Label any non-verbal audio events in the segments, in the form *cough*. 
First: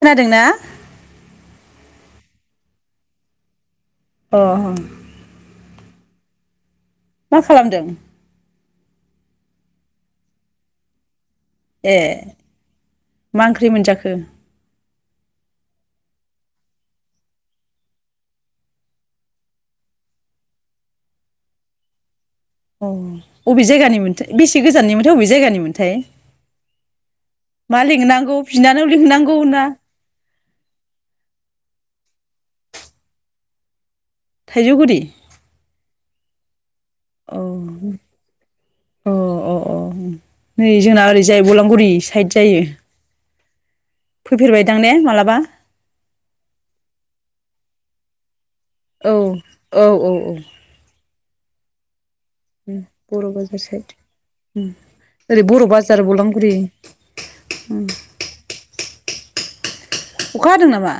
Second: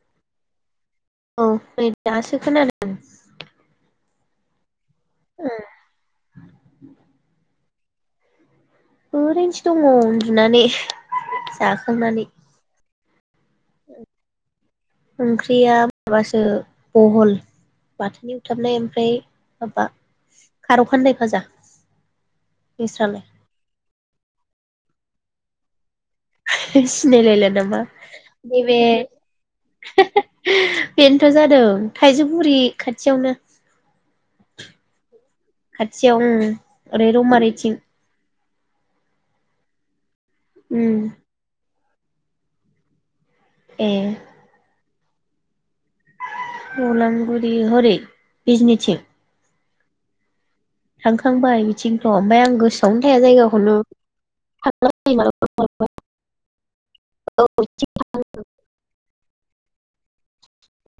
खोनादों ना? औ नै दासो खोनादों। अ। ए। मा खालामदों? ओरैनोसो दङ उन्दुनानै। ए जाखांनानै। मा ओंख्रि मोनजाखो? ओंख्रिया माबासो बहल बाथोन एवथाबनाय ओमफ्राय माबा खारौखान्दाय भाजा। अ अबे जायगानि मोन? बेसे गोजाननिमोनथाय अबे जायगानिमोनथाय? सिनायलायला नामा मा लिंनांगौ नैबे बिनानाव लिंनांगौ ना बेनोथ' जादों थाइजौ गुरि खाथियावनो। थाइजौगुरि खाथियाव उम। एरै औ रौमारिथिं। अ अ अ उम। नै उम जोंना ओरैजाय बलामगुरि। साइड जायो। ए फैफेरबायदां ने? माब्लाबा? बलामगुरि हरै बिजनिथिं औ। औ औ औ। थांखांबाय बिथिं। ओमफ्राय आं गोसोआवनो थाया बर' बाजार जायगाखौनो साइद ओरै बर' बाजार बलांगुरि *unintelligible* अखा हादों नामा?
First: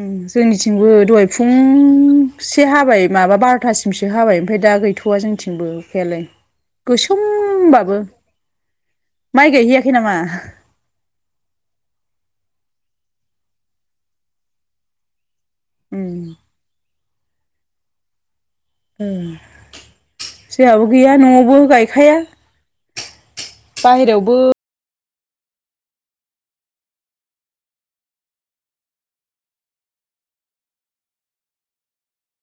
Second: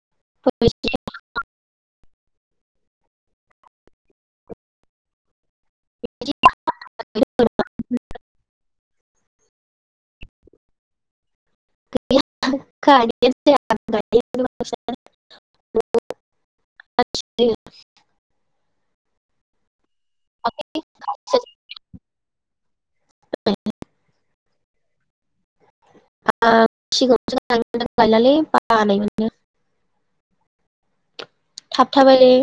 उम जोंनिथिंबो दहाय फुंसे हाबाय माबा बार'थासिम हाबाय ओमफाय दा गैथ'वा जोंनिथिं बो अखायालाय औ बिथिं गोसोमहोम्बाबो। माइ गायहैयाखै नामा? *unintelligible* उम *unintelligible* उम। जोहाबो गैया न'आवबो गायखाया। *unintelligible* बाहेरायावबो *unintelligible* बानाय मोनो। थाब थाबायलै।